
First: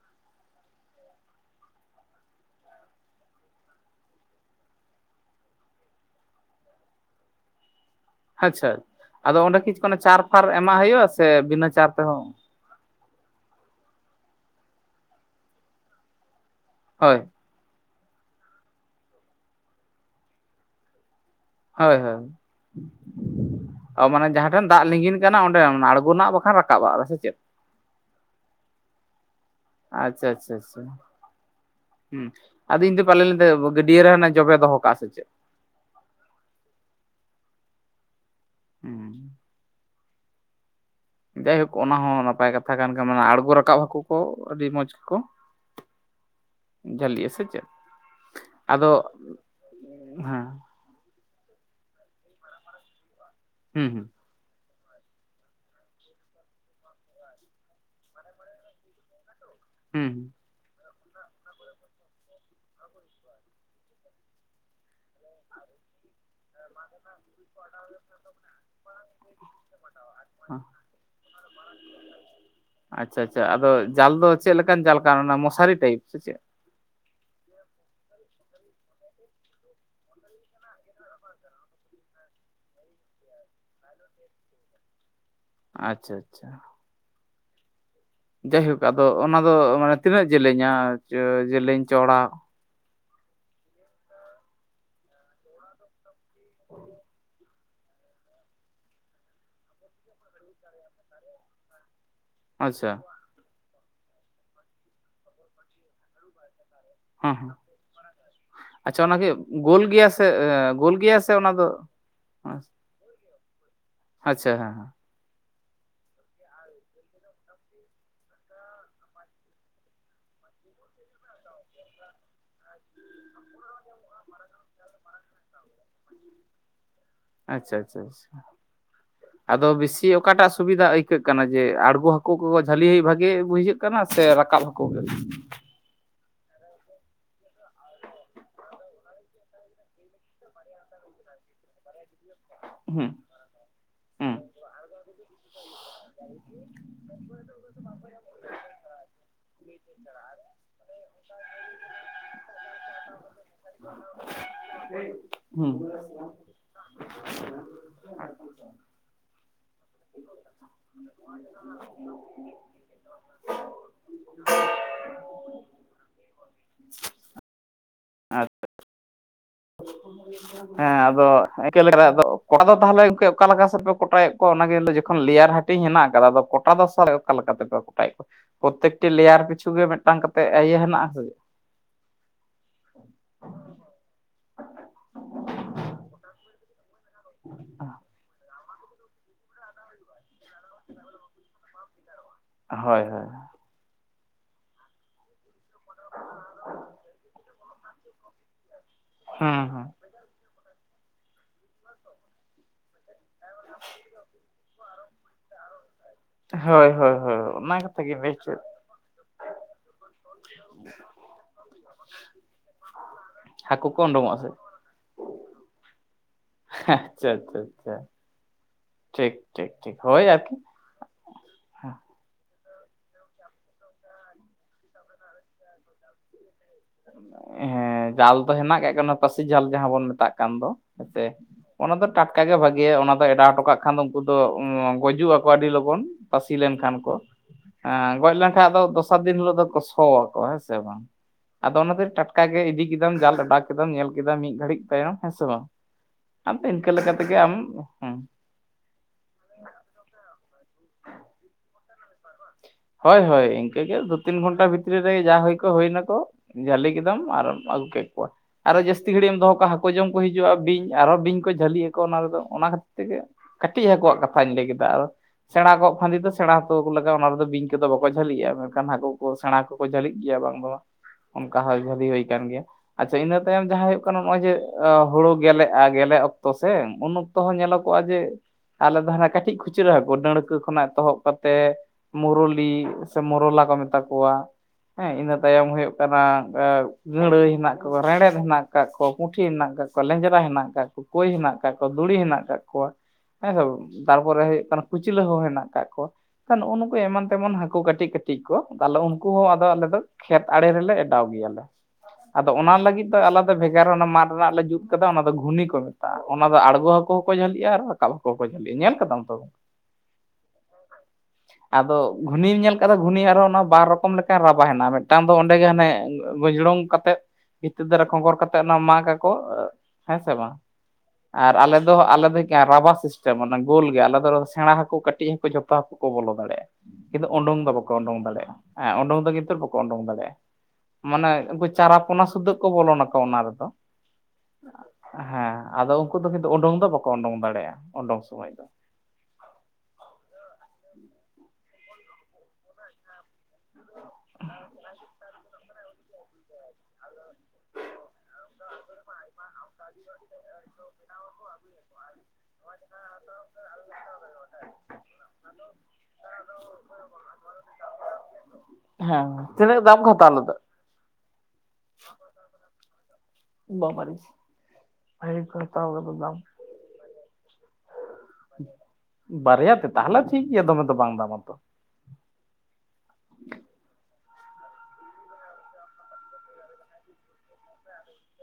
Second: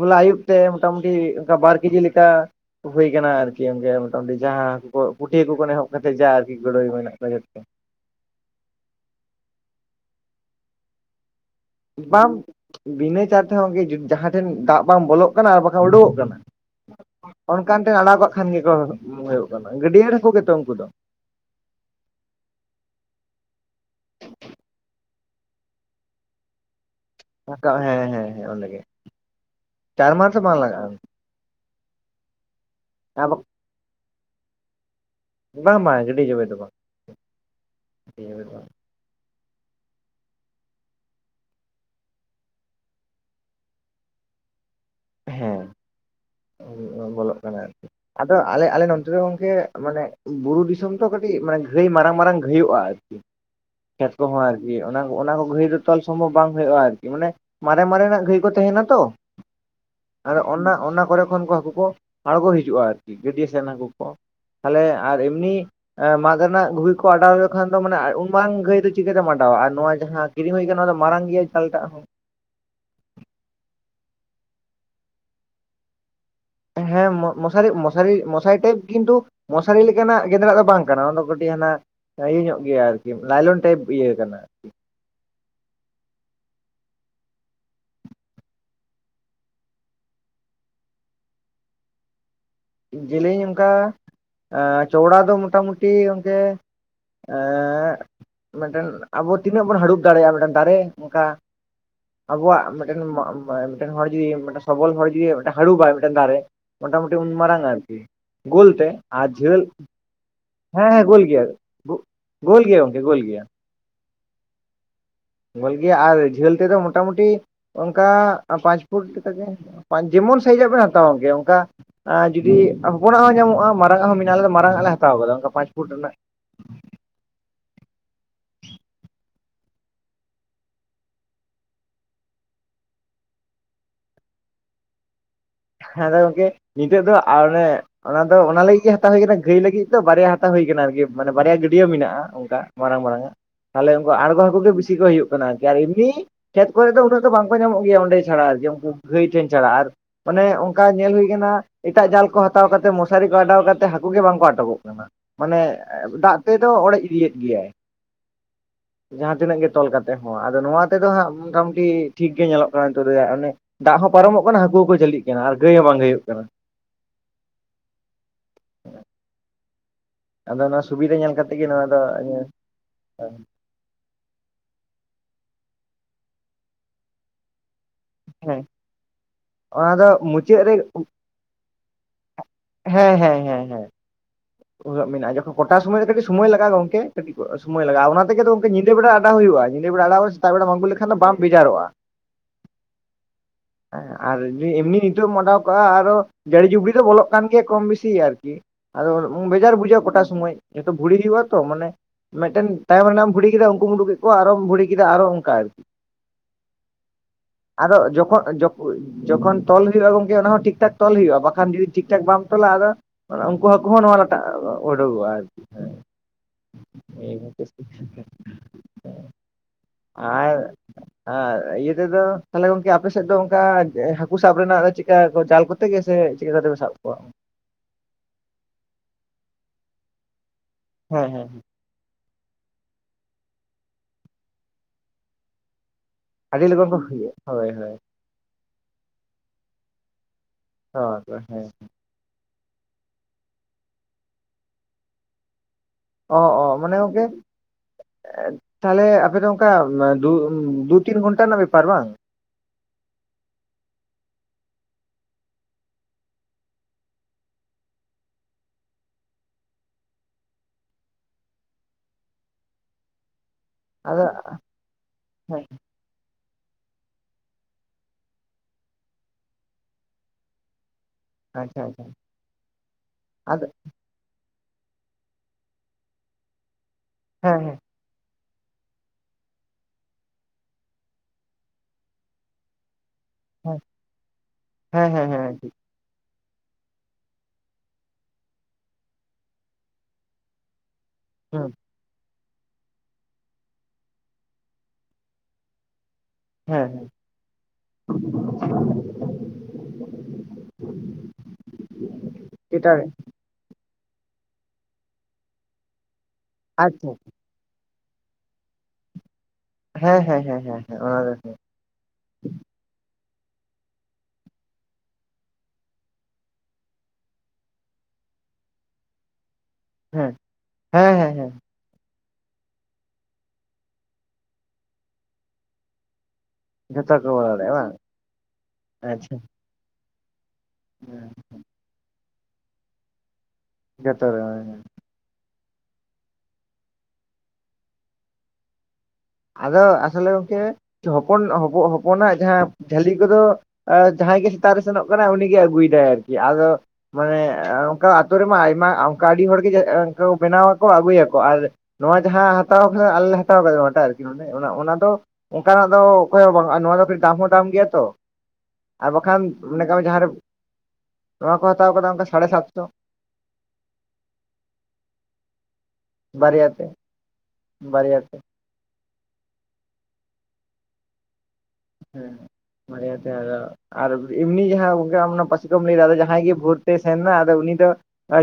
ᱦᱚᱞᱟ ᱟᱹᱭᱩᱵ ᱛᱮ ᱢᱳᱚᱴᱟᱢᱩᱴᱤ ᱚᱱᱠᱟ ᱵᱟᱨ ᱠᱮᱡᱤ ᱞᱮᱠᱟ ᱼᱼ ᱦᱩᱭ ᱠᱟᱱᱟ ᱟᱨᱠᱤ ᱚᱱᱠᱟ ᱢᱚᱴᱟᱢᱩᱴᱤ ᱡᱟᱦᱟᱸ ᱯᱩᱴᱷᱤ ᱦᱟᱠᱩ ᱠᱷᱚᱱ ᱮᱦᱚᱵ ᱠᱟᱛᱮᱫ ᱡᱟ ᱟᱨᱠᱤ ᱜᱟᱹᱲᱟᱹᱭ ᱢᱮᱱᱟᱜ ᱠᱚᱣᱟ ᱡᱷᱚᱛᱚ। ᱟᱪᱷᱟ ᱟᱫᱚ ᱚᱸᱰᱮ ᱠᱤ ᱠᱚᱱᱚ ᱪᱟᱨ ᱯᱷᱟᱨ ᱮᱢᱟᱜ ᱦᱩᱭᱩᱜᱼᱟ ᱥᱮ ᱵᱤᱱᱟᱹ ᱼᱼ ᱵᱟᱢ ᱵᱤᱱᱟᱹ ᱪᱟᱨ ᱛᱮᱦᱚᱸᱜᱮ ᱡᱟᱦᱟᱸ ᱴᱷᱮᱱ ᱫᱟᱜ ᱵᱟᱢ ᱵᱚᱞᱚᱜ ᱠᱟᱱᱟ ᱟᱨ ᱵᱟᱠᱷᱟᱱ ᱩᱰᱩᱠᱚᱜ ᱠᱟᱱᱟ᱾ ᱦᱳᱭ ᱚᱱᱠᱟᱱ ᱴᱷᱮᱱ ᱟᱲᱟᱜ ᱠᱟᱜ ᱠᱷᱟᱱ ᱜᱮᱠᱚ ᱦᱩᱭᱩᱜ ᱠᱟᱱᱟ ᱜᱟᱹᱰᱭᱟᱹ ᱨᱮ ᱦᱚᱸᱠᱚ ᱜᱮᱛᱚ ᱩᱱᱠᱩ ᱫᱚ ᱾ ᱦᱳᱭ ᱦᱳᱭ ᱚ ᱢᱟᱱᱮ ᱡᱟᱦᱟᱸᱴᱷᱮᱱ ᱫᱟᱜ ᱞᱤᱸᱜᱤᱱ ᱠᱟᱱᱟ ᱚᱸᱰᱮ ᱟᱬᱜᱚᱱᱟᱜ ᱵᱟᱠᱷᱟᱱᱟᱜ ᱨᱟᱠᱟᱵᱟᱜ ᱨᱮ ᱥᱮ ᱪᱮᱫ? ᱠᱟ <unintelligible> ᱦᱮᱸ ᱦᱮᱸ ᱦᱮᱸ ᱚᱸᱰᱮ ᱜᱮ। ᱟᱪᱷᱟ ᱪᱟᱨᱢᱟᱨ ᱫᱚ ᱟᱪᱷᱟ ᱵᱟᱝ ᱪᱷᱟ ᱞᱟᱜᱟᱜᱼᱟ ᱦᱩᱸ ᱟᱫᱚ ᱤᱧ ᱫᱚ ᱯᱟᱞᱮ ᱞᱟᱹᱭᱤᱫᱟᱹᱧ ᱜᱟᱹᱰᱭᱟᱹ ᱨᱮ ᱚᱱᱟ ᱡᱚᱵᱮ ᱫᱚᱦᱚ ᱼᱼ ᱠᱟ ᱥᱮ ᱪᱮᱫ? ᱵᱟᱝ ᱵᱟᱝ ᱜᱤᱰᱤ ᱡᱚᱵᱮ ᱫᱚ ᱵᱟᱝ। <inaudible> ᱦᱩᱸ <unintelligible> ᱡᱟᱭᱦᱳᱠ ᱚᱱᱟ ᱦᱚᱸ ᱱᱟᱯᱟᱭ ᱠᱟᱛᱷᱟ ᱠᱟᱱ ᱜᱮ ᱢᱟᱱᱮ ᱟᱬᱜᱚ ᱨᱟᱠᱟᱵ ᱦᱟᱹᱠᱩ ᱠᱚ ᱟᱹᱰᱤ ᱢᱚᱡᱽ, ᱦᱩᱸ ᱡᱷᱟᱹᱞᱤᱜᱼᱟ ᱵᱚᱞᱚᱜ ᱥᱮ ᱠᱟᱱᱟ ᱪᱮᱫ ᱟᱨᱠᱤ ᱟᱫᱚ ᱟᱞᱮ ᱟᱞᱮ ᱟᱫᱚ ᱱᱚᱱᱛᱮ ᱫᱚ ᱜᱚᱝᱠᱮ ᱢᱟᱱᱮ ᱦᱮᱸ ᱵᱩᱨᱩ ᱫᱤᱥᱚᱢ ᱼᱼ ᱡᱚᱛᱚ ᱠᱟᱹᱴᱤᱡ ᱢᱟᱱᱮ ᱜᱷᱟᱹᱭ ᱢᱟᱨᱟᱝ ᱢᱟᱨᱟᱝ ᱜᱷᱟᱹᱭᱚᱜᱼᱟ। ᱦᱩᱸ ᱦᱩᱸ ᱠᱷᱮᱛ ᱠᱚᱦᱚᱸ ᱟᱨᱠᱤ ᱚᱱᱟ ᱚᱱᱟ ᱠᱚ ᱜᱷᱟᱹᱭ ᱫᱚ ᱛᱚᱞ ᱥᱚᱢᱵᱷᱚᱵ ᱵᱟᱝ ᱦᱩᱭᱩᱜᱼᱟ ᱟᱨᱠᱤ ᱢᱟᱱᱮ ᱼᱼ ᱢᱟᱨᱮ ᱢᱟᱨᱮᱱᱟᱜ ᱜᱷᱟᱹᱭ ᱠᱚ ᱛᱟᱦᱮᱱᱟ ᱛᱚ। ᱦᱩᱸ ᱟᱨ ᱦᱩᱸ <inaudible> ᱚᱱᱟ ᱚᱱᱟ ᱠᱚᱨᱮ ᱠᱷᱚᱱ ᱦᱟᱹᱠᱩ ᱠᱚ ᱟᱬᱜᱚ ᱦᱤᱡᱩᱜᱼᱟ ᱟᱨᱠᱤ ᱜᱟᱹᱰᱭᱟᱹ ᱥᱮᱱ ᱦᱟᱹᱠᱩ ᱠᱚ। ᱛᱟᱦᱞᱮ ᱟᱨ ᱮᱢᱱᱤ, ᱢᱟᱫᱽ ᱨᱮᱱᱟᱜ ᱜᱷᱩᱭ ᱠᱚ ᱚᱰᱟᱣ ᱦᱩᱭᱩᱜ ᱠᱷᱟᱱ ᱫᱚ ᱢᱟᱱᱮ ᱩᱱᱢᱟᱱ ᱜᱷᱟᱹᱭ ᱫᱚ ᱪᱤᱠᱟᱹᱛᱮᱢ ᱚᱰᱟᱣᱟ ᱟᱨ ᱱᱚᱣᱟ ᱼᱼ ᱡᱟᱦᱟᱸ ᱠᱤᱨᱤᱧ ᱦᱩᱭ ᱟᱠᱟᱱᱟ ᱚᱱᱟ ᱫᱚ ᱢᱟᱨᱟᱝ ᱜᱮᱭᱟ ᱡᱟᱞᱴᱟᱜ ᱦᱚᱸ। ᱟᱪᱷᱟ ᱟᱪᱷᱟ ᱟᱫᱚ ᱡᱟᱞ ᱫᱚ ᱪᱮᱫ ᱞᱮᱠᱟᱱ ᱡᱟᱞ ᱠᱟᱱᱟ ᱚᱱᱟ ᱢᱚᱥᱟᱨᱤ ᱴᱟᱭᱤᱯ ᱥᱮ ᱪᱮᱫ ᱦᱮᱸ ᱢ ᱢᱚᱥᱟᱨᱤ ᱢᱚᱥᱟᱨᱤ ᱢᱚᱥᱟᱨᱤ ᱴᱟᱭᱯ ᱠᱤᱱᱛᱩ, ᱢᱚᱥᱟᱨᱤ ᱞᱮᱠᱟᱱᱟᱜ ᱜᱸᱮᱫᱟᱜ ᱫᱚ ᱵᱟᱝ ᱠᱟᱱᱟ ᱚᱱᱟ ᱫᱚ ᱠᱟᱹᱴᱤᱡ ᱦᱟᱱᱟ ᱼᱼ ᱤᱭᱟᱹ ᱧᱚᱜ ᱜᱮᱭᱟ ᱟᱨᱠᱤ ᱞᱟᱭᱞᱚᱱ ᱴᱟᱭᱤᱯ ᱤᱭᱟᱹ ᱠᱟᱱᱟ। ᱟᱪᱪᱷᱟ ᱟᱪᱪᱷᱟ ᱡᱟᱭᱦᱳᱠ ᱟᱫᱚ ᱚᱱᱟ ᱫᱚ ᱢᱟᱱᱮ ᱛᱤᱱᱟᱹᱜ ᱡᱮᱞᱮᱧᱟ ᱡᱮᱞᱮᱧ ᱪᱚᱣᱲᱟ। ᱡᱮᱞᱮᱧ ᱚᱱᱠᱟ ᱮᱸ ᱪᱚᱣᱲᱟ ᱫᱚ ᱢᱳᱚᱴᱟᱢᱩᱴᱤ ᱜᱚᱝᱠᱮ ᱼᱼ ᱮᱸᱻ ᱢᱤᱫᱴᱮᱱ ᱟᱵᱚ ᱛᱤᱱᱟᱹᱜ ᱵᱚᱱ ᱦᱟᱹᱲᱩᱵ ᱫᱟᱲᱮᱭᱟᱜᱼᱟ ᱢᱤᱫᱴᱮᱱ ᱫᱟᱨᱮ ᱚᱱᱠᱟ, ᱟᱵᱚᱣᱟᱜ ᱟᱪᱪᱷᱟ ᱢᱤᱫᱴᱮᱱ, <inaudible> ᱢᱤᱫᱴᱮᱱ ᱦᱚᱲ ᱡᱩᱫᱤ ᱢᱤᱫᱴᱮᱱ ᱥᱚᱵᱚᱞ ᱦᱚᱲ ᱡᱩᱫᱤ ᱢᱤᱫ ᱦᱟᱹᱲᱩᱵᱟᱭ ᱢᱤᱫᱴᱮᱱ ᱫᱟᱨᱮ ᱢᱚᱴᱟᱢᱩᱴᱤ ᱩᱱ ᱦᱮᱸ ᱦᱮᱸ ᱢᱟᱨᱟᱝ ᱼᱼ ᱜᱳᱞᱛᱮ ᱟᱪᱪᱷᱟ ᱟᱨ ᱚᱱᱟᱠᱤ ᱡᱷᱟᱹᱞ ᱜᱳᱞ ᱜᱮᱭᱟ ᱥᱮ ᱜᱳᱞ ᱜᱮᱭᱟ ᱥᱮ ᱚᱱᱟ ᱫᱚ᱾ <inaudible> ᱜᱚᱢᱠᱮ ᱜᱳᱞ ᱜᱮᱭᱟ। ᱟᱪᱷᱟ ᱦᱮᱸ ᱜᱳᱞ ᱜᱮᱭᱟ ᱟᱨ ᱡᱷᱟᱹᱞ ᱛᱮᱫᱚ ᱢᱚᱴᱟᱢᱩᱴᱤ ᱚᱱᱠᱟ ᱯᱟᱸᱪ ᱯᱷᱩᱴ ᱞᱮᱠᱟᱜᱮ। ᱡᱮᱢᱚᱱ ᱥᱟᱭᱤᱡᱟᱜ ᱵᱮᱱ ᱦᱟᱛᱟᱣᱟ ᱜᱚᱝᱠᱮ ᱚᱱᱠᱟ ᱼᱼ ᱟᱨ ᱡᱩᱫᱤ ᱦᱚᱯᱚᱱᱟᱜ ᱦᱚᱸ ᱧᱟᱢᱚᱜᱼᱟ ᱢᱟᱨᱟᱝ ᱟᱜ ᱦᱚᱸ ᱢᱮᱱᱟᱜ ᱟᱞᱮ ᱢᱟᱨᱟᱝ ᱟᱜ ᱞᱮ ᱦᱟᱛᱟᱣ ᱠᱟᱫᱟ ᱚᱱᱠᱟ ᱯᱟᱸᱪ ᱯᱷᱩᱴ ᱨᱮᱱᱟᱜ। ᱟᱪᱷᱟ ᱟᱪᱷᱟ ᱟᱪᱷᱟ ᱟᱫᱚ ᱵᱮᱥᱤ ᱚᱠᱟᱴᱟᱜ ᱥᱩᱵᱤᱫᱟ ᱟᱹᱭᱠᱟᱹᱜ ᱠᱟᱱᱟ ᱡᱮ ᱟᱬᱜᱚ ᱦᱟᱹᱠᱩ ᱠᱚ ᱡᱷᱟᱹᱞᱤ ᱵᱷᱟᱜᱤ ᱵᱩᱡᱷᱟᱹᱜ ᱠᱟᱱᱟ ᱠᱟᱱᱟ ᱥᱮ ᱨᱟᱠᱟᱵ ᱦᱟᱠᱩ ᱜᱮ ᱟᱫᱚ ᱜᱚᱢᱠᱮ ᱧᱤᱫᱟᱹ ᱫᱚ ᱟᱨ ᱚᱱᱮ ᱚᱱᱟ ᱫᱚ ᱚᱱᱟ ᱞᱟᱹᱜᱤᱫ ᱜᱮ ᱦᱟᱛᱟᱣ ᱦᱩᱭ ᱟᱠᱟᱱᱟ ᱜᱷᱟᱹᱭ ᱞᱟᱹᱜᱤᱫ ᱫᱚ ᱵᱟᱨᱭᱟ ᱦᱟᱛᱟᱣ ᱦᱩᱭ ᱠᱟᱱᱟ ᱟᱨᱠᱤ ᱢᱟᱱᱮ ᱵᱟᱨᱭᱟ ᱜᱟᱹᱰᱭᱟᱹ ᱢᱮᱱᱟᱜᱼᱟ ᱚᱱᱠᱟ ᱢᱟᱨᱟᱝ ᱦᱩᱸ ᱢᱟᱨᱟᱝ ᱛᱟᱦᱚᱞᱮ ᱩᱱᱠᱩ ᱦᱩᱸ ᱟᱬᱜᱚ ᱦᱟᱠᱩᱜᱮ ᱵᱤᱥᱤ ᱠᱚ ᱦᱩᱭᱩᱜ ᱠᱟᱱᱟ ᱟᱨᱠᱤ ᱟᱨ ᱮᱢᱱᱤ ᱠᱷᱮᱛ ᱠᱚᱨᱮ ᱫᱚ ᱩᱱᱟᱹᱜ ᱫᱚ ᱵᱟᱝᱠᱚ ᱧᱟᱢᱚᱜ ᱜᱮᱭᱟ ᱚᱸᱰᱮ ᱪᱷᱟᱲᱟ ᱟᱨᱠᱤ ᱩᱱ ᱜᱟᱹᱭ ᱴᱷᱮᱱ ᱪᱷᱟᱲᱟᱜ ᱟᱨ ᱢᱟᱱᱮ ᱚᱝᱠᱟ ᱧᱮᱞ ᱦᱩᱭ ᱟᱠᱟᱱᱟ ᱮᱴᱟᱜ ᱡᱟᱞ ᱠᱚ ᱦᱟᱛᱟᱣ ᱠᱟᱛᱮ ᱢᱚᱥᱟᱨᱤ ᱠᱚ ᱚᱰᱟᱣ ᱠᱟᱛᱮ ᱦᱟᱹᱠᱩ ᱜᱮ ᱵᱟᱝᱠᱚ ᱟᱴᱚᱠᱚᱜ ᱠᱟᱱᱟ ᱢᱟᱱᱮ ᱦᱩᱸ ᱫᱟᱜ ᱛᱮᱫᱚ ᱚᱲᱮᱡ ᱤᱫᱤᱭᱮᱫ ᱜᱮᱭᱟᱭ ᱡᱟᱦᱟᱸ ᱛᱤᱱᱟᱹᱜ ᱜᱮ ᱛᱚᱞ ᱠᱟᱛᱮ ᱦᱚᱸ ᱟᱫᱚ ᱱᱚᱣᱟ ᱛᱮᱫᱚ ᱦᱟᱸᱜ ᱢᱚᱴᱟᱢᱩᱴᱤ ᱴᱷᱤᱠ ᱜᱮ ᱧᱮᱞᱚᱜ ᱠᱟᱱᱟ ᱨᱮᱭᱟᱜ ᱚᱱᱮ ᱫᱟᱜ ᱦᱚᱸ ᱯᱟᱨᱚᱢᱚᱜ ᱠᱟᱱᱟ ᱦᱟᱹᱠᱩ ᱦᱚᱸᱠᱚ ᱡᱷᱟ. ᱞᱤᱜ ᱠᱟᱱᱟ ᱟᱨ ᱜᱷᱟᱹᱭ ᱦᱚᱸ ᱵᱟᱝ ᱜᱷᱟᱹᱭ ᱦᱩᱭᱩᱜ ᱠᱟᱱᱟ <unintelligible> ᱟᱫᱚ ᱚᱱᱟ ᱦᱮᱸ ᱥᱩᱵᱤᱫᱷᱟ ᱟᱫᱚ ᱧᱮᱞ ᱠᱟᱛᱮ ᱜᱮ ᱤᱱᱠᱟᱹ ᱱᱚᱣᱟ ᱫᱚ ᱞᱮᱠᱟᱫᱚ ᱟᱫᱚ ᱠᱚᱴᱟ ᱫᱚ ᱛᱟᱦᱚᱞᱮᱠ ᱚᱠᱟᱞᱮᱠᱟ ᱥᱮᱫ ᱯᱮ ᱠᱚᱴᱟᱭᱮᱫ ᱚᱱᱟᱜᱮ ᱡᱚᱠᱷᱚᱱ ᱞᱮᱭᱟᱨ ᱦᱟᱹᱴᱤᱧ ᱦᱮᱱᱟᱜ ᱟᱠᱟᱫᱟ ᱟᱫᱚ ᱠᱚᱴᱟ ᱫᱚ ᱥᱟᱞ ᱚᱠᱟ ᱞᱮᱠᱟᱛᱮ ᱯᱮ ᱟᱹᱜᱩ ᱠᱚᱣᱟ ᱠᱚᱴᱟᱭᱮᱜ ᱠᱚ ᱦᱮᱸ ᱯᱨᱚᱛᱛᱮᱠᱴᱤ ᱞᱮᱭᱟᱨ ᱯᱤᱪᱷᱩ ᱜᱮ ᱚᱱᱟ ᱫᱚ ᱢᱤᱫᱴᱟᱝ ᱠᱟᱛᱮᱫ ᱢᱩᱪᱟᱹᱫ ᱨᱮ ᱤᱭᱟᱹ ᱦᱮᱱᱟᱜᱼᱟᱥᱮ ᱦᱮᱸ ᱦᱮᱸ ᱦᱮᱸ ᱦᱮᱸ ᱩᱱᱟᱹ ᱢᱮᱱᱟᱜᱼᱟ ᱡᱚᱠᱷᱚᱱ ᱠᱚᱴᱟ ᱥᱚᱢᱳᱭ ᱨᱮ ᱠᱟᱹᱴᱤᱡ ᱥᱚᱢᱳᱭ ᱞᱟᱜᱟᱜᱼᱟ ᱜᱚᱝᱠᱮ ᱠᱟᱴᱤᱡ ᱫᱚ ᱥᱳᱢᱳᱭ ᱞᱟᱜᱟᱜᱼᱟ ᱚᱱᱟᱛᱮᱜᱮ ᱛᱚ ᱧᱤᱫᱟᱹ ᱵᱮᱲᱟ ᱚᱰᱟᱣ ᱦᱩᱭᱩᱜᱼᱟ ᱧᱤᱫᱟᱹ ᱵᱮᱲᱟ ᱟᱰᱰᱟ ᱥᱮᱛᱟᱜ ᱵᱮᱲᱟᱢ ᱟᱹᱜᱩ ᱞᱮᱠᱷᱟᱱ ᱫᱚ ᱵᱟᱢ ᱵᱮᱡᱟᱨᱚᱜᱼᱟ ᱦᱳᱭ ᱦᱳᱭ ᱦᱮᱸ ᱟᱨ ᱮᱢᱱᱤ ᱱᱤᱛᱳᱜ ᱮᱢ ᱢᱟᱰᱟᱣ ᱠᱟᱜᱼᱟ ᱟᱫᱚ ᱡᱟᱲᱤ ᱡᱩᱜᱲᱤ ᱫᱚ ᱵᱚᱞᱚᱜ ᱠᱟᱱ ᱜᱮ ᱠᱚᱢ ᱵᱮᱥᱤ ᱟᱨᱠᱤ ᱟᱫᱚ ᱦᱩᱸ ᱵᱮᱡᱟᱨ ᱦᱩᱸ ᱵᱩᱡᱷᱟᱹᱜᱼᱟ ᱠᱚᱴᱟ ᱥᱚᱢᱚᱭ ᱡᱚᱛᱚ ᱵᱷᱩᱲᱤ ᱦᱩᱭᱩᱜᱼᱟ ᱛᱚ ᱢᱟᱱᱮ ᱢᱤᱫᱴᱮᱱ ᱛᱟᱭᱚᱢ ᱨᱮᱱᱟᱜ ᱵᱷᱩᱲᱤ ᱠᱮᱫᱟ ᱩᱱᱠᱩ ᱩᱰᱩ ᱠᱮᱫ ᱠᱚ ᱟᱨᱦᱚᱢ ᱵᱷᱩᱲᱤ ᱠᱮᱫᱟ ᱟᱨᱚ ᱚᱱᱠᱟ ᱟᱨᱠᱤ ᱦᱳᱭ ᱦᱳᱭ ᱦᱳᱭ ᱚᱱᱟ ᱟᱫᱚ ᱠᱟᱛᱷᱟ ᱜᱮ ᱦᱩᱭ ᱡᱚᱠᱷᱚᱱ ᱦᱚᱪᱚᱜ ᱡᱚᱠᱷᱚᱱ ᱛᱚᱞ ᱦᱩᱭᱩᱜᱼᱟ ᱜᱚᱝᱠᱮ ᱚᱱᱟ ᱦᱚᱸ ᱴᱷᱤᱠ ᱴᱷᱟᱠ ᱛᱚᱞ ᱦᱩᱭᱩᱜᱼᱟ ᱵᱟᱠᱷᱟᱱ ᱡᱩᱫᱤ ᱴᱷᱤᱠ ᱴᱷᱟᱠ ᱵᱟᱢ ᱛᱚᱞᱟ ᱟᱫᱚ ᱚᱱᱟ ᱩᱝᱠᱩ ᱦᱟᱹᱠᱩ ᱠᱚ ᱦᱚᱸ ᱱᱚᱣᱟ ᱩᱰᱩᱝᱚᱜᱼᱟ ᱞᱟᱴᱟᱜ ᱥᱮ ᱩᱰᱩᱠᱚᱜᱼᱟ ᱟᱨᱠᱤ ᱦᱮᱸ <inaudible> ᱟᱪᱪᱷᱟ ᱟᱪᱪᱷᱟ ᱟᱪᱪᱷᱟ ᱴᱷᱤᱠ ᱴᱷᱤᱠ ᱴᱷᱤᱠ ᱦᱳᱭ ᱟᱨᱠᱤ ᱟᱨ ᱟᱨ ᱤᱭᱟᱹ ᱛᱮᱫᱚ ᱛᱟᱦᱚᱞᱮ ᱜᱚᱝᱠᱮ ᱟᱯᱮ ᱥᱮᱫ ᱫᱚ ᱚᱱᱠᱟ ᱦᱟᱹᱠᱩ ᱥᱟᱵ ᱨᱮᱱᱟᱜ ᱫᱚ ᱪᱮᱫᱠᱟ ᱠᱚ ᱡᱟᱞ ᱠᱚ ᱚᱱᱛᱮ ᱜᱮ ᱥᱮ ᱪᱮᱫ ᱞᱮᱠᱟ ᱠᱟᱛᱮᱫ ᱵᱮᱱ ᱦᱮᱸ ᱡᱟᱞ ᱫᱚ ᱦᱮᱱᱟᱜ ᱠᱟᱜ ᱜᱮ ᱚᱱᱟ ᱯᱟᱹᱥᱤ ᱡᱟᱞ ᱡᱟᱦᱟᱸ ᱵᱚᱱ ᱢᱮᱛᱟᱜ ᱠᱟᱱ ᱫᱚ ᱦᱮᱸᱥᱮ ᱦᱮᱸ ᱦᱮᱸ ᱚᱱᱟ ᱫᱚ ᱴᱟᱴᱠᱟᱜᱮ ᱵᱷᱟᱜᱤᱭᱟ ᱚᱱᱟ ᱫᱚ ᱮᱰᱟᱣ ᱦᱚᱴᱚ ᱠᱟᱜ ᱠᱷᱟᱱ ᱫᱚ ᱩᱱᱠᱩ ᱫᱚ ᱜᱩᱡᱩᱜ ᱟᱠᱚ ᱟᱹᱰᱤ ᱞᱚᱜᱚᱱ ᱯᱟᱹᱥᱤ ᱟᱹᱰᱤ ᱞᱚᱜᱚᱱ ᱞᱮᱱᱠᱷᱟᱱ ᱠᱚ ᱦᱩᱭᱩᱜ ᱦᱳᱭ ᱮ ᱦᱳᱭ ᱜᱚᱡ ᱞᱮᱱᱠᱷᱟᱱ ᱫᱚᱥᱟᱨ ᱫᱤᱱ ᱦᱤᱞᱳ ᱫᱚ ᱥᱚ ᱟᱠᱚ ᱦᱮᱸ ᱥᱮ ᱵᱟᱝ ᱦᱳᱭ ᱦᱮᱸ ᱟᱫᱚ ᱚᱱᱟᱛᱮ ᱴᱟᱴᱠᱟ ᱜᱮ ᱤᱫᱤ ᱠᱮᱫᱟᱢ ᱡᱟᱞ ᱚᱰᱟᱣ ᱠᱮᱫᱟᱢ ᱧᱮᱞ ᱠᱮᱫᱟᱢ ᱢᱤᱫ ᱜᱷᱟᱹᱲᱤᱡ ᱛᱟᱭᱚᱢ ᱦᱮᱸ ᱥᱮ ᱵᱟᱝ ᱚ ᱟᱫᱚ ᱚ ᱤᱱᱠᱟᱹ ᱞᱮᱠᱟ ᱛᱮᱜᱮ ᱟᱢ ᱦᱩᱸ ᱛᱟᱦᱞᱮ ᱟᱯᱮ ᱫᱚ ᱚᱱᱠᱟ ᱫᱩ ᱫᱩ ᱛᱤᱱ ᱜᱷᱚᱱᱴᱟ ᱨᱮᱱᱟᱜ ᱵᱮᱯᱟᱨ ᱵᱟᱝ ᱦᱳᱭ ᱦᱳᱭ ᱤᱱᱠᱟᱹ ᱜᱮ ᱫᱩ ᱛᱤᱱ ᱜᱷᱚᱱᱴᱟ ᱵᱷᱤᱛᱨᱤ ᱨᱮ ᱡᱟ ᱦᱳᱭᱠᱚ ᱦᱳᱭᱱᱟᱠᱚ ᱡᱷᱟᱹᱞᱤ ᱠᱮᱫᱟᱢ ᱟᱨᱮᱢ ᱟᱹᱜᱩ ᱠᱮᱫ ᱠᱚᱣᱟ ᱟᱨᱚ ᱡᱟᱹᱥᱛᱤ ᱜᱷᱟᱹᱲᱤᱡ ᱮᱢ ᱫᱚᱦᱚ ᱠᱚᱣᱟ ᱦᱟᱹᱠᱩ ᱡᱚᱢ ᱠᱚ ᱦᱤᱡᱩᱜᱼᱟ ᱵᱤᱧ ᱟᱨᱦᱚᱸ ᱵᱤᱧ ᱠᱚ ᱡᱷᱟᱹᱞᱤᱜ ᱟᱠᱚ ᱚᱱᱟ ᱨᱮᱫᱚ ᱚᱱᱟ ᱠᱷᱟᱹᱛᱤᱨ ᱛᱮᱜᱮ ᱠᱟᱹᱴᱤᱡ ᱦᱟᱠᱩᱣᱟᱜ ᱟᱫᱚ ᱠᱟᱛᱷᱟᱧ ᱞᱟᱹᱭ ᱠᱮᱫᱟ ᱟᱨ ᱦᱮᱸ ᱥᱮᱬᱟ ᱦᱟᱠᱩᱣᱟᱜ ᱯᱷᱟᱸᱫᱤᱛᱮ ᱥᱮᱬᱟ ᱦᱟᱠᱩ ᱠᱚ ᱞᱟᱜᱟᱼᱟ ᱚᱱᱟ ᱨᱮᱫᱚ ᱵᱤᱧ ᱩᱱᱟᱹᱠᱩ ᱫᱚ ᱵᱟᱠᱚ ᱡᱷᱟᱹᱞᱤᱜᱼᱟ ᱢᱮᱱᱠᱷᱟᱱ ᱦᱟᱹᱠᱩ ᱠᱚ ᱥᱮᱬᱟ ᱠᱚᱠᱚ ᱡᱷᱟᱹᱞᱤᱜ ᱜᱮᱭᱟ ᱵᱟᱝ ᱚᱱᱠᱟ ᱦᱚ ᱟᱪᱪᱷᱟ ᱟᱪᱪᱷᱟ ᱡᱷᱟᱹᱞᱤ ᱦᱩᱭ ᱠᱟᱱ ᱜᱮᱭᱟ ᱟᱪᱪᱷᱟ ᱟᱫᱚ ᱤᱱᱟᱹᱛᱟᱭᱚᱢ ᱡᱟᱦᱟᱭ᱾ ᱱᱚᱜᱼᱚᱭ ᱡᱮ ᱦᱩᱲᱩ ᱜᱮᱞᱮᱜᱼᱟ ᱜᱮᱞᱮ ᱚᱠᱛᱚ ᱥᱮ ᱩᱱ ᱚᱠᱛᱚ ᱦᱚᱸ ᱦᱮᱸ ᱦᱮᱸ ᱧᱮᱞᱚᱜᱚᱜᱼᱟ ᱡᱮ, ᱟᱞᱮ ᱫᱚ ᱦᱟᱱᱮ ᱠᱟᱹᱴᱤᱡ ᱠᱷᱩᱪᱨᱟᱹ ᱦᱟᱹᱠᱩ ᱰᱟᱹᱲᱠᱟᱹ ᱠᱷᱚᱱᱟᱜ ᱮᱛᱦᱚᱵ ᱠᱟᱛᱮᱫ ᱢᱩᱨᱩᱞᱤ ᱥᱮ ᱢᱚᱨᱚᱞᱟ ᱠᱚ ᱢᱮᱛᱟ ᱠᱚᱣᱟ ᱦᱮᱸ ᱤᱱᱟᱹ ᱛᱟᱭᱚᱢ ᱦᱩᱭᱩᱜ ᱠᱟᱱᱟ ᱮᱸᱜ ᱜᱟᱹᱲᱟᱹᱭ ᱦᱮᱱᱟᱜ ᱠᱚᱣᱟ ᱨᱮᱲᱮᱫ ᱦᱮᱱᱟᱜ ᱠᱟᱫ ᱠᱚᱣᱟ ᱯᱩᱴᱷᱤ ᱦᱮᱱᱟᱜ ᱠᱟᱫ ᱠᱚᱣᱟ ᱞᱮᱸᱡᱨᱟ ᱦᱮᱱᱟᱜ ᱠᱟᱫ ᱠᱚ ᱠᱳᱭ ᱦᱮᱱᱟᱜ ᱦᱮᱸ ᱠᱟᱜ ᱠᱚᱣᱟ ᱫᱩᱬᱤ ᱦᱮᱱᱟᱜ ᱠᱟᱜ ᱠᱚᱣᱟ ᱦᱮᱸ ᱥᱮ ᱛᱟᱨᱯᱚᱨᱮ ᱦᱩᱭᱩᱜ ᱠᱟᱱᱟ ᱠᱩᱪᱞᱟᱹ ᱦᱚᱸ ᱦᱮᱱᱟᱜ ᱠᱟᱜ ᱠᱚᱣᱟ ᱛᱟᱦᱟᱱ ᱱᱩᱜ-ᱩ ᱦᱮᱸ ᱱᱩᱠᱩ ᱦᱮᱸ ᱮᱢᱟᱱ ᱡᱮᱢᱚᱱ ᱦᱟᱹᱠᱩ ᱠᱟᱹᱴᱤᱡ ᱠᱟᱹᱴᱤᱡ ᱠᱚ ᱛᱟᱦᱞᱮ ᱩᱱᱠᱩ ᱦᱚᱸ ᱟᱫᱚ ᱟᱞᱮ ᱫᱚ ᱠᱷᱮᱛ ᱟᱲᱮ ᱨᱮᱞᱮ ᱚᱰᱟᱣ ᱜᱮᱭᱟᱞᱮ ᱟᱫᱚ ᱚᱱᱟ ᱮᱴᱟᱜ ᱞᱟᱹᱜᱤᱫ ᱫᱚ ᱛᱟᱞᱟᱛᱮ ᱵᱷᱮᱜᱟᱨ ᱚᱱᱟ ᱢᱟᱫ ᱨᱮᱱᱟᱜ ᱞᱮ ᱡᱩᱛ ᱟᱠᱟᱫᱟ ᱚᱱᱟ ᱫᱚ ᱜᱷᱩᱱᱤ ᱠᱚ ᱢᱮᱛᱟᱜᱼᱟ ᱚᱱᱟ ᱫᱚ ᱟᱬᱜᱚ ᱦᱟᱹᱠᱩ ᱟᱪᱪᱷᱟ ᱦᱚᱸᱠᱚ ᱡᱷᱟᱹᱞᱤᱜᱼᱟ ᱮᱭᱟ ᱟᱨ ᱨᱟᱠᱟᱵ ᱦᱟᱠᱳ ᱦᱚᱸᱠᱚ ᱡᱷᱟ. ᱞᱤᱜᱼᱟ ᱧᱮᱞ ᱠᱟᱫᱟᱢ ᱛᱚ ᱦᱮᱸ ᱦᱮᱸ ᱦᱮᱸ ᱦᱮᱸ ᱦᱮᱸ ᱚᱱᱟ ᱜᱮᱛᱚ ᱟᱫᱚ ᱜᱷᱩᱱᱤᱢ ᱧᱮᱞ ᱟᱠᱟᱫᱟ ᱜᱷᱩᱱᱤ ᱟᱨᱦᱚᱸ ᱚᱱᱟ ᱵᱟᱨ ᱨᱚᱠᱚᱢ ᱞᱮᱠᱟ ᱨᱟᱵᱟ ᱢᱮᱱᱟᱜᱼᱟ ᱢᱤᱫᱴᱟᱝ ᱫᱚ ᱚᱸᱰᱮ ᱜᱮ ᱦᱟᱱᱮ ᱜᱚᱡᱽᱲᱚᱝ ᱠᱟᱛᱮᱜ ᱵᱷᱤᱛᱟᱹ ᱫᱟᱨᱮ ᱠᱚᱸᱜᱚᱨ ᱠᱟᱛᱮ ᱚᱱᱟ ᱢᱟᱜᱽ ᱟᱠ ᱦᱮᱸ ᱥᱮ ᱵᱟᱝ ᱦᱮᱸ ᱦᱮᱸ ᱦᱮᱸ ᱟᱨ ᱟᱞᱮ ᱫᱚ ᱟᱞᱮ ᱫᱚ ᱨᱟᱵᱟᱨ ᱥᱤᱥᱴᱮᱢ ᱚᱱᱟ ᱜᱳᱞ ᱜᱮ ᱟᱞᱮ ᱫᱚ ᱥᱮᱬᱟ ᱦᱟᱹᱠᱩ ᱠᱟᱹᱴᱤᱡ ᱦᱟᱹᱠᱩ ᱡᱷᱚᱛᱚ ᱦᱟᱹᱠᱩ ᱠᱚ ᱵᱚᱞᱚ ᱫᱟᱲᱮᱭᱟᱜᱼᱟ ᱾ ᱡᱚᱛᱚ ᱠᱤᱱᱛᱩ ᱠᱚ ᱳᱰᱩᱝ ᱫᱚ ᱵᱟᱲᱟᱭᱟ ᱵᱟᱠᱚ ᱵᱟᱝ ᱳᱰᱳᱝ ᱫᱟᱲᱮᱭᱟᱜᱼᱟ ᱦᱮᱸ ᱩᱰᱳᱝ ᱫᱚ ᱟᱪᱪᱷᱟ ᱠᱤᱱᱛᱩ ᱵᱟᱠᱚ ᱩᱰᱳᱝ ᱫᱟᱲᱮᱭᱟᱜᱼᱟ ᱢᱟᱱᱮ ᱩᱱᱠᱩ ᱪᱟᱨᱟᱯᱚᱱᱟ ᱥᱩᱫᱟᱹᱜ ᱠᱚ ᱵᱚᱞᱚᱱᱟ ᱚᱱᱟ ᱨᱮᱫᱚ ᱾ ᱴᱤᱠ ᱜᱤᱭᱟ ᱛᱚᱵᱮ ᱦᱭ ᱦᱭ ᱾ ᱦᱮᱸ ᱟᱫᱚ ᱩᱱᱠᱩ ᱫᱚ ᱠᱤᱱᱛᱩ ᱩᱰᱩᱝ ᱫᱚ ᱵᱟᱠᱚ ᱩᱰᱩᱝ ᱫᱟᱲᱮᱭᱟᱜᱼᱟ ᱩᱰᱩᱝ ᱥᱚᱢᱚᱭ ᱫᱚ᱾ ᱟᱫᱚ ᱟᱥᱚᱞᱮ ᱜᱚᱝᱠᱮ ᱦᱚᱯᱚᱱ ᱦᱚᱯᱚᱱᱟᱜ ᱡᱟᱦᱟᱸ ᱡᱷᱟᱹᱞᱤ ᱠᱚᱫᱚ? ᱡᱟᱦᱟᱸᱭ ᱜᱮ ᱥᱮᱛᱟᱜ ᱨᱮ ᱥᱮᱱᱚᱜ ᱠᱟᱱᱟᱭ ᱩᱱᱤᱜᱮ ᱟᱹᱜᱩᱭᱫᱟᱭ ᱟᱨᱠᱤ ᱟᱫᱚ ᱢᱟᱱᱮ ᱚᱱᱠᱟ ᱟᱹᱛᱳ ᱨᱮᱢᱟ ᱟᱭᱢᱟ ᱚᱱᱠᱟ ᱟᱹᱰᱤ ᱦᱚᱲᱜᱮ ᱵᱮᱱᱟᱣ ᱟᱠᱚ ᱟᱹᱜᱩᱭᱟᱠᱚ ᱟᱨ ᱱᱚᱣᱟ ᱡᱟᱦᱟᱸ ᱦᱟᱛᱟᱣ ᱠᱟᱱᱟ ᱟᱞᱮ ᱞᱮ ᱦᱟᱛᱟᱣ <unintelligible> ᱚᱱᱟ ᱫᱚ ᱚᱱᱠᱟᱱᱟᱜ ᱫᱚ ᱚᱠᱚᱭᱦᱚᱸ ᱵᱟᱝ ᱟᱨ ᱱᱚᱣᱟ ᱫᱚ ᱫᱟᱢ ᱦᱚᱸ ᱫᱟᱢ ᱜᱮᱭᱟ ᱛᱚ ᱾ ᱟᱨ ᱦᱮᱸ ᱵᱟᱠᱷᱟᱱ ᱢᱚᱱᱮ ᱛᱤᱱᱟᱹᱜ ᱠᱟᱜ ᱫᱟᱢ ᱢᱮ ᱠᱚ ᱡᱟᱦᱟᱸᱨᱮ ᱦᱟᱛᱟᱣ ᱞᱮᱫᱟ ᱱᱚᱣᱟ ᱠᱚ ᱦᱟᱛᱟᱣ ᱠᱟᱫᱟ ᱚᱱᱠᱟ ᱥᱟᱲᱮ ᱥᱟᱛᱥᱚ ᱾ ᱜᱚ ᱯᱟᱹᱨᱤᱥ ᱵᱷᱮᱨᱤ ᱜᱩᱰ ᱾ <unintelligible> ᱵᱟᱨᱭᱟ ᱛᱮ <inaudible> ᱵᱟᱨᱭᱟ ᱛᱮ᱾ ᱵᱟᱨᱭᱟ <unintelligible> ᱛᱟᱦᱚᱞᱮ ᱴᱷᱤᱠ ᱜᱮᱭᱟ ᱫᱚᱢᱮ ᱫᱚ ᱵᱟᱝ ᱫᱟᱢᱟᱛᱚ ᱾ ᱦᱮᱸ <unintelligible> ᱟᱨ ᱮᱢᱱᱤ ᱡᱟᱦᱟᱸ ᱜᱚᱢᱠᱮ ᱟᱢ ᱚᱱᱟ ᱯᱟᱥᱤ ᱠᱚᱢ ᱞᱟᱹᱭᱫᱟ ᱟᱫᱚ ᱡᱟᱦᱟᱸᱭ ᱜᱮ ᱵᱷᱳᱨ ᱛᱮᱭ ᱥᱮᱱ ᱮᱱᱟ ᱟᱫᱚ ᱩᱱᱤ ᱫᱚ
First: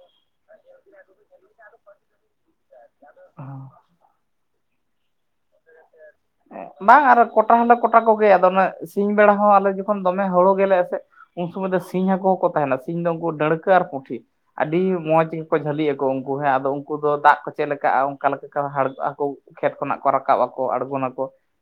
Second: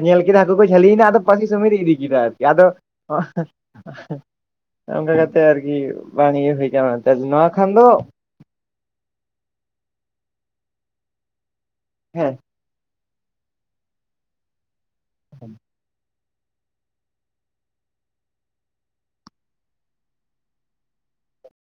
ᱧᱮᱞ ᱠᱮᱫᱟ ᱦᱟᱹᱠᱩ ᱠᱚ ᱡᱷᱟᱞᱤ ᱮᱱᱟ ᱟᱫᱚ ᱾ ᱯᱟᱥᱤ ᱥᱚᱢᱮᱛᱮ ᱤᱫᱤ ᱠᱮᱫᱟ ᱟᱫᱚ ᱦᱮᱸ <inaudible> ᱚᱱᱠᱟ ᱠᱟᱛᱮ ᱟᱨᱠᱤ ᱵᱟᱝ ᱤᱭᱟᱹᱦᱩᱭ ᱠᱟᱱᱟ ᱵᱟᱝ ᱟᱨ <unintelligible> ᱱᱚᱣᱟ ᱠᱚᱴᱟ ᱠᱷᱟᱱ ᱦᱚᱸᱞᱮ ᱫᱚ ᱠᱚᱴᱟ ᱟᱫᱚ ᱚᱱᱮ ᱥᱤᱧ ᱵᱮᱲᱟ ᱦᱚᱸ ᱟᱫᱚ ᱡᱚᱠᱷᱚᱱ ᱫᱚᱢᱮ ᱦᱳᱲᱳ ᱜᱮᱞᱮᱜᱼᱟ ᱥᱮ ᱩᱱ ᱥᱩᱚᱢᱚᱭ ᱫᱚ ᱥᱤᱧ ᱦᱟᱹᱠᱳ ᱦᱮᱸ ᱦᱚᱸᱠᱚ ᱛᱟᱦᱮᱸᱱᱟ ᱥᱮ ᱾ ᱤᱧ ᱫᱚ ᱩᱱᱠᱩ ᱰᱟᱹᱲᱠᱟᱹ ᱟᱨ ᱯᱩᱸᱴᱷᱤ ᱟᱹᱰᱤ ᱢᱚᱸᱡᱽ ᱜᱮᱠᱚ ᱡᱷᱟᱹᱞᱤᱜ ᱟᱠᱚ ᱩᱱᱠᱩ ᱦᱮᱸ ᱟᱫᱚ ᱾ ᱩᱱᱠᱩ ᱫᱚ ᱫᱟᱜ ᱠᱚ ᱪᱮᱫ ᱞᱮᱠᱟᱼᱟ ᱚᱱᱠᱟ ᱞᱮᱠᱟ ᱦᱟᱨᱠᱟᱜ-ᱟ ᱠᱩ ᱠᱷᱮᱛ ᱠᱷᱚᱱᱟᱜ ᱠᱚ ᱨᱟᱠᱟᱵ ᱟᱠᱚ ᱟᱬᱜᱚ ᱱᱟᱠᱚ᱾